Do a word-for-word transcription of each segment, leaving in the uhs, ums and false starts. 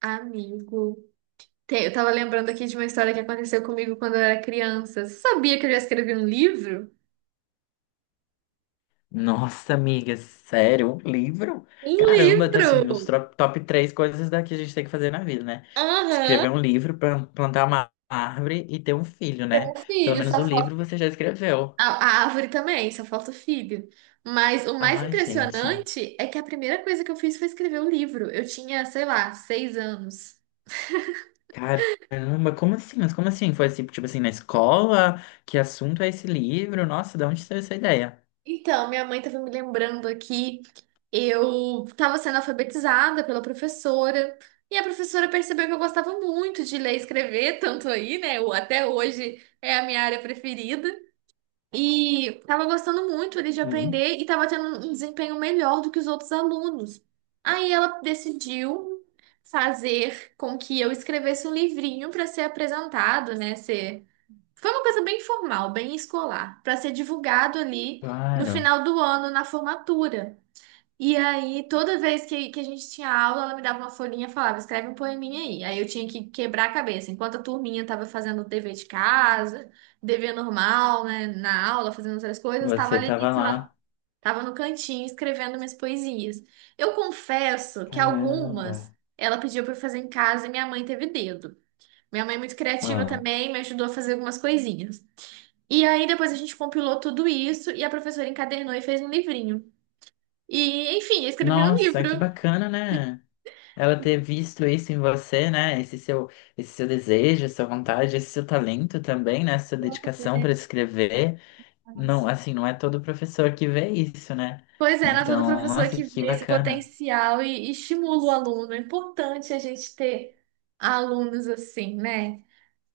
Amigo. Tem- Eu tava lembrando aqui de uma história que aconteceu comigo quando eu era criança. Você sabia que eu já escrevi um livro? Nossa, amiga, sério? Um livro? Um Caramba, tá assim, uns livro! tro- top três coisas daqui a gente tem que fazer na vida, né? Aham. Escrever um livro, plan- plantar uma árvore e ter um filho, né? Um Pelo filho, menos só o falta. livro você já escreveu. A, a árvore também, só falta o filho. Mas o mais Ai, gente. impressionante é que a primeira coisa que eu fiz foi escrever o livro. Eu tinha, sei lá, seis anos. Caramba, como assim? Mas como assim? Foi assim, tipo assim, na escola? Que assunto é esse livro? Nossa, de onde saiu essa ideia? Então, minha mãe estava me lembrando aqui, eu estava sendo alfabetizada pela professora, e a professora percebeu que eu gostava muito de ler e escrever, tanto aí, né? eu- Até hoje é a minha área preferida. E estava gostando muito ali de Hum, aprender e estava tendo um desempenho melhor do que os outros alunos. Aí ela decidiu fazer com que eu escrevesse um livrinho para ser apresentado, né? Foi uma coisa bem formal, bem escolar, para ser divulgado ali no claro. final do ano, na formatura. E aí, toda vez que, que a gente tinha aula, ela me dava uma folhinha e falava, escreve um poeminha aí. Aí eu tinha que quebrar a cabeça. Enquanto a turminha estava fazendo o dever de casa, dever normal, né, na aula, fazendo outras coisas, estava Você ali tava sei lá, lá. estava no cantinho escrevendo minhas poesias. Eu confesso que Caramba. algumas ela pediu para eu fazer em casa e minha mãe teve dedo. Minha mãe é muito criativa Ah. também, me ajudou a fazer algumas coisinhas. E aí depois a gente compilou tudo isso e a professora encadernou e fez um livrinho. E, enfim, eu escrevi um Nossa, que livro. bacana, né? Ela ter visto isso em você, né? Esse seu, esse seu desejo, essa vontade, esse seu talento também, né? Essa dedicação para escrever. Não, assim, não é todo professor que vê isso, né? Pois é, Ana, toda Então, professora nossa, que que vê esse bacana. potencial e, e estimula o aluno. É importante a gente ter alunos assim, né?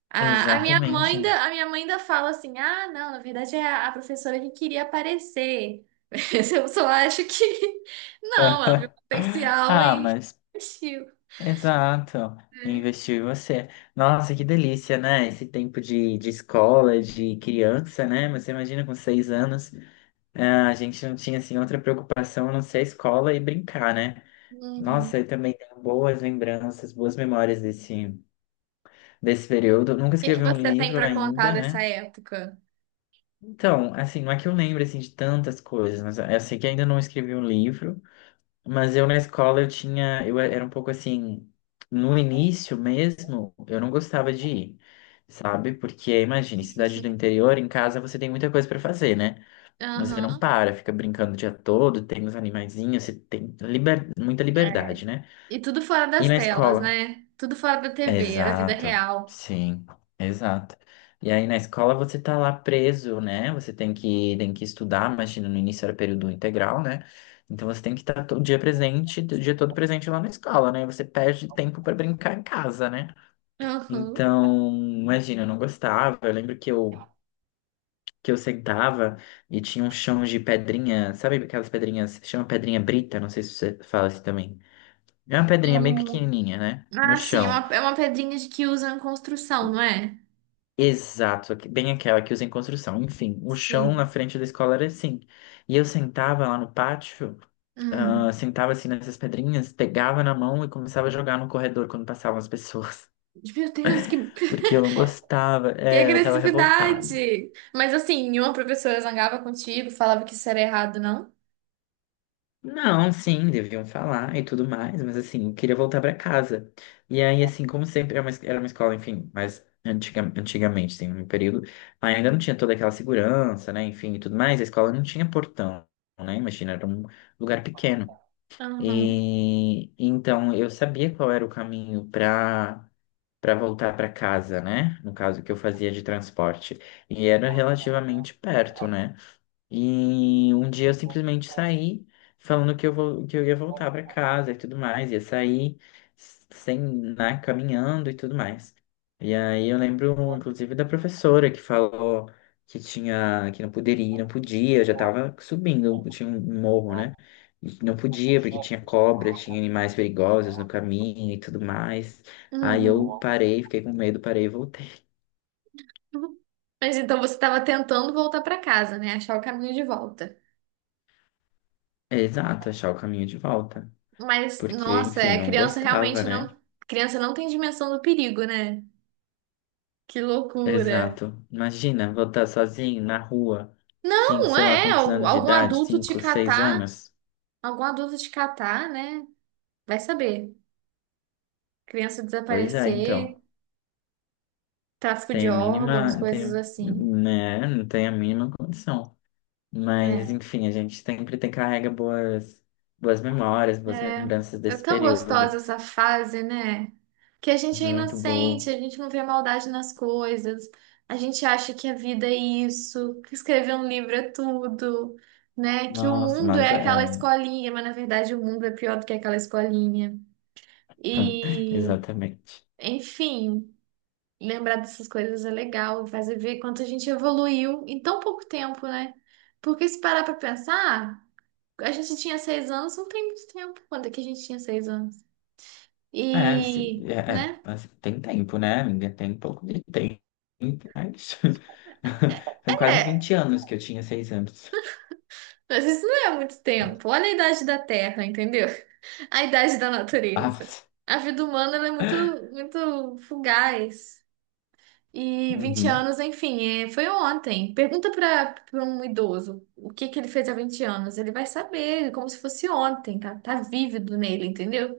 A, a minha mãe Exatamente. ainda, a minha mãe ainda fala assim: ah, não, na verdade é a, a professora que queria aparecer. Mas eu só acho que não, ela viu potencial Ah, e mas assistiu, exato. né? Investir em você. Nossa, que delícia, né? Esse tempo de, de escola, de criança, né? Mas Você imagina com seis anos, ah, a gente não tinha assim outra preocupação a não ser a escola e brincar, né? Uhum. Nossa, eu também tenho boas lembranças, boas memórias desse, desse período. Eu Nunca O que que escrevi um você tem livro pra contar ainda, dessa né? época? Então, assim, não é que eu lembro assim, de tantas coisas, mas eu sei que ainda não escrevi um livro, mas eu na escola eu tinha, eu era um pouco assim, no início mesmo, eu não gostava de ir, sabe? Porque, imagine, cidade do interior, em casa você tem muita coisa para fazer, né? Você não Aham. para, fica brincando o dia todo, tem os animaizinhos, você tem liber- muita É. liberdade, né? E tudo fora E das na telas, escola? né? Tudo fora da T V, era vida Exato, real. sim, exato. E aí na escola você tá lá preso, né? Você tem que, tem que estudar, imagina, no início era período integral, né? Então você tem que estar todo dia presente, o dia todo presente lá na escola, né? Você perde tempo para brincar em casa, né? Aham. Então, imagina, eu não gostava. Eu lembro que eu, que eu sentava e tinha um chão de pedrinha, sabe aquelas pedrinhas, chama pedrinha brita, não sei se você fala assim também. É uma pedrinha bem Hum. pequenininha, né? No Ah, sim, é chão. uma, é uma pedrinha de que usam em construção, não é? Exato, que- bem aquela que usa em construção. Enfim, o chão na Sim. frente da escola era assim. E eu sentava lá no pátio, ah, Hum. sentava assim nessas pedrinhas, pegava na mão e começava a jogar no corredor quando passavam as pessoas. Meu Deus, que, Porque eu não gostava, que é, eu tava revoltado. agressividade! Mas assim, nenhuma professora zangava contigo, falava que isso era errado, não? Não, sim, deviam falar e tudo mais, mas assim, eu queria voltar pra casa. E aí, assim, como sempre, era uma, era uma escola, enfim, mas antiga, antigamente, tem um período, ainda não tinha toda aquela segurança, né, enfim, e tudo mais, a escola não tinha portão, né, imagina, era um lugar pequeno. Aham. E então eu sabia qual era o caminho pra para voltar pra casa, né, no caso que eu fazia de transporte. E era relativamente perto, né. E um dia eu simplesmente saí falando que eu vou, que eu ia voltar para casa e tudo mais, ia sair sem, né, caminhando e tudo mais. E aí eu lembro, inclusive, da professora que falou que tinha, que não poderia, não podia, eu já tava subindo, tinha um morro, né? E que não podia porque tinha cobra, tinha animais perigosos no caminho e tudo mais. Aí eu Uhum. parei, fiquei com medo, parei e voltei. Mas então você estava tentando voltar para casa, né? Achar o caminho de volta. É, Exato, achar o caminho de volta. Mas, Porque, nossa, enfim, é, a não criança gostava, realmente não. né? A criança não tem dimensão do perigo, né? Que loucura. Exato. Imagina voltar sozinho na rua, cinco, Não, sei lá é. quantos al- anos de Algum idade, adulto te cinco, seis catar, anos. algum adulto te catar, né? Vai saber. Criança Pois é, desaparecer, então. tráfico de Tem a órgãos, mínima, coisas tem, assim. né, não tem a mínima condição. Mas, É, enfim, a gente sempre tem carrega boas, boas memórias, boas lembranças é é desse tão período. gostosa essa fase, né? Que a gente é Muito bom. inocente, a gente não vê maldade nas coisas, a gente acha que a vida é isso, que escrever um livro é tudo, né? Que o Nossa, mundo mas é aquela é. escolinha, mas na verdade o mundo é pior do que aquela escolinha. E, Exatamente. enfim, lembrar dessas coisas é legal, faz ver quanto a gente evoluiu em tão pouco tempo, né? Porque se parar pra pensar, a gente tinha seis anos, não tem muito tempo. Quando é que a gente tinha seis anos? É, se- E, é, é, né? mas tem tempo, né, amiga? Tem um pouco de tempo, mas faz quase É, vinte anos que eu tinha seis anos. mas isso não é muito Ah, tempo. Olha a idade da Terra, entendeu? A idade da ah, natureza. mas- A vida humana, ela é muito, muito fugaz. E vinte uhum, anos, enfim, é, foi ontem. Pergunta para um idoso o que que ele fez há vinte anos. Ele vai saber, como se fosse ontem, tá, tá vívido nele, entendeu?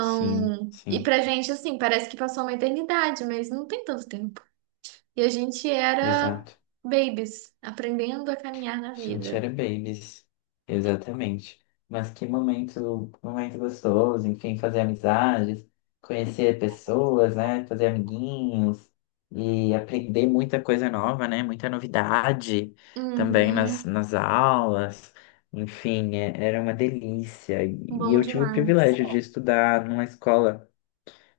sim, e sim, pra gente, assim, parece que passou uma eternidade, mas não tem tanto tempo. E a gente era exato. babies, aprendendo a caminhar na vida. Chinchera Babies, exatamente. Mas que momento, momento gostoso, enfim, fazer amizades, conhecer pessoas, né? Fazer amiguinhos e aprender muita coisa nova, né? Muita novidade também nas, Uhum, nas aulas. Enfim, é- era uma delícia. E bom eu tive o demais. privilégio de estudar numa escola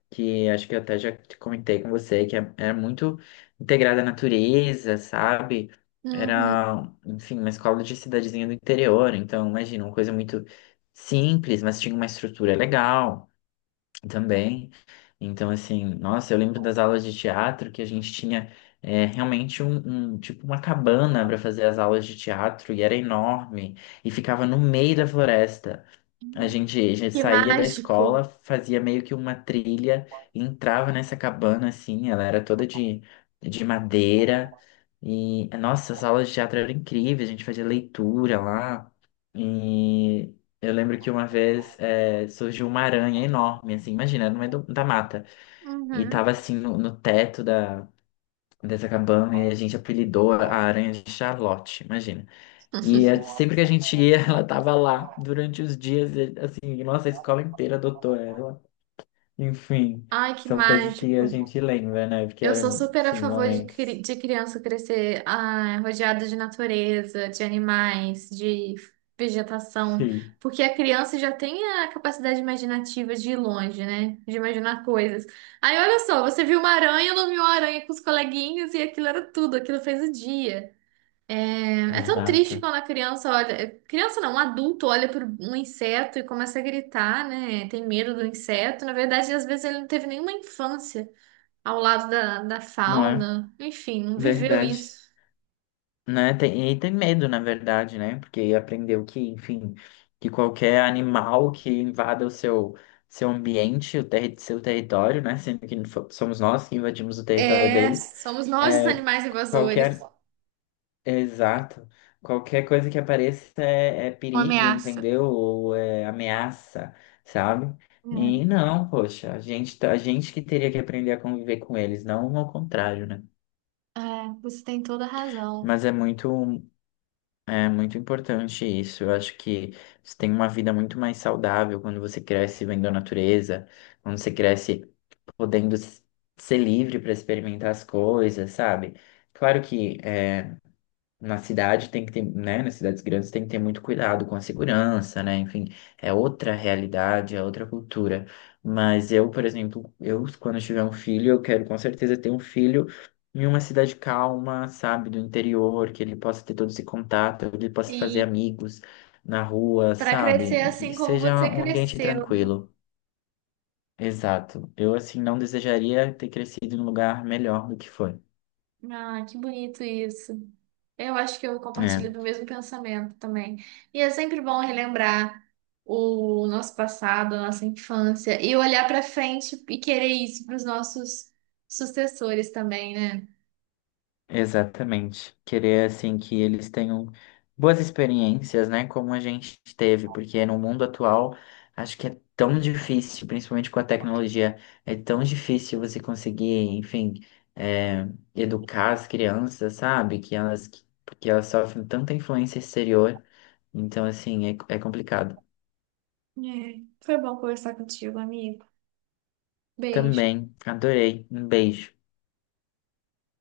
que acho que eu até já te comentei com você, que é- era muito integrada à natureza, sabe? Uhum. Era, enfim, uma escola de cidadezinha do interior, então imagina, uma coisa muito simples, mas tinha uma estrutura legal também. Então, assim, nossa, eu lembro das aulas de teatro que a gente tinha é, realmente um, um- tipo uma cabana para fazer as aulas de teatro e era enorme e ficava no meio da floresta. A gente, a gente Que saía da escola, mágico. fazia meio que uma trilha, e entrava nessa cabana assim, ela era toda de, de madeira. E, nossa, as aulas de teatro eram incríveis, a gente fazia leitura lá. E eu lembro que uma vez eh, surgiu uma aranha enorme, assim, imagina, no meio do- da mata. E Uhum. tava assim no, no teto da, dessa cabana, e a gente apelidou a aranha de Charlotte, imagina. E é- sempre que a gente ia, ela tava lá durante os dias, e, assim, nossa, a escola inteira adotou ela. Enfim, Ai, que são coisas que a mágico. gente lembra, né? Porque Eu sou eram, super a sim, favor de, momentos. cri- de criança crescer ah, rodeada de natureza, de animais, de vegetação, Sim, porque a criança já tem a capacidade imaginativa de ir longe, né? De imaginar coisas. Aí olha só, você viu uma aranha, nomeou a aranha com os coleguinhas e aquilo era tudo, aquilo fez o dia. É, é tão triste exato. quando a criança olha, é, criança não, um adulto olha para um inseto e começa a gritar, né? Tem medo do inseto. Na verdade, às vezes ele não teve nenhuma infância ao lado da, da Não é? fauna. Enfim, não viveu Verdade. isso. Né? Tem, e tem medo, na verdade, né? Porque aprendeu que, enfim, que qualquer animal que invada o seu, seu ambiente, o terri seu território, né? Sendo que fo- somos nós que invadimos o território É, deles, somos nós os é, animais invasores. qualquer. Exato. Qualquer coisa que apareça é, é Uma perigo, ameaça. entendeu? Ou é ameaça, sabe? E não, poxa, a gente, tá- a gente que teria que aprender a conviver com eles, não ao contrário, né? É, é, você tem toda a razão. Mas é muito, é muito importante isso. Eu acho que você tem uma vida muito mais saudável quando você cresce vendo a natureza, quando você cresce podendo s- ser livre para experimentar as coisas, sabe? Claro que é, na cidade tem que ter, né, nas cidades grandes tem que ter muito cuidado com a segurança, né? Enfim, é outra realidade, é outra cultura. Mas eu, por exemplo, eu quando tiver um filho, eu quero com certeza ter um filho em uma cidade calma, sabe, do interior, que ele possa ter todo esse contato, ele possa fazer E amigos na rua, para crescer sabe? Que assim como seja você um ambiente cresceu, né? tranquilo. Exato. Eu, assim, não desejaria ter crescido em um lugar melhor do que foi. Ah, que bonito isso. Eu acho que eu É. compartilho do mesmo pensamento também. E é sempre bom relembrar o nosso passado, a nossa infância, e olhar para frente e querer isso para os nossos sucessores também, né? Exatamente. Querer assim que eles tenham boas experiências, né, como a gente teve, porque no mundo atual acho que é tão difícil, principalmente com a tecnologia, é tão difícil você conseguir, enfim, é, educar as crianças, sabe? Que elas, porque elas sofrem tanta influência exterior, então assim é, é complicado. É. Foi bom conversar contigo, amigo. Beijo. Também adorei. Um beijo.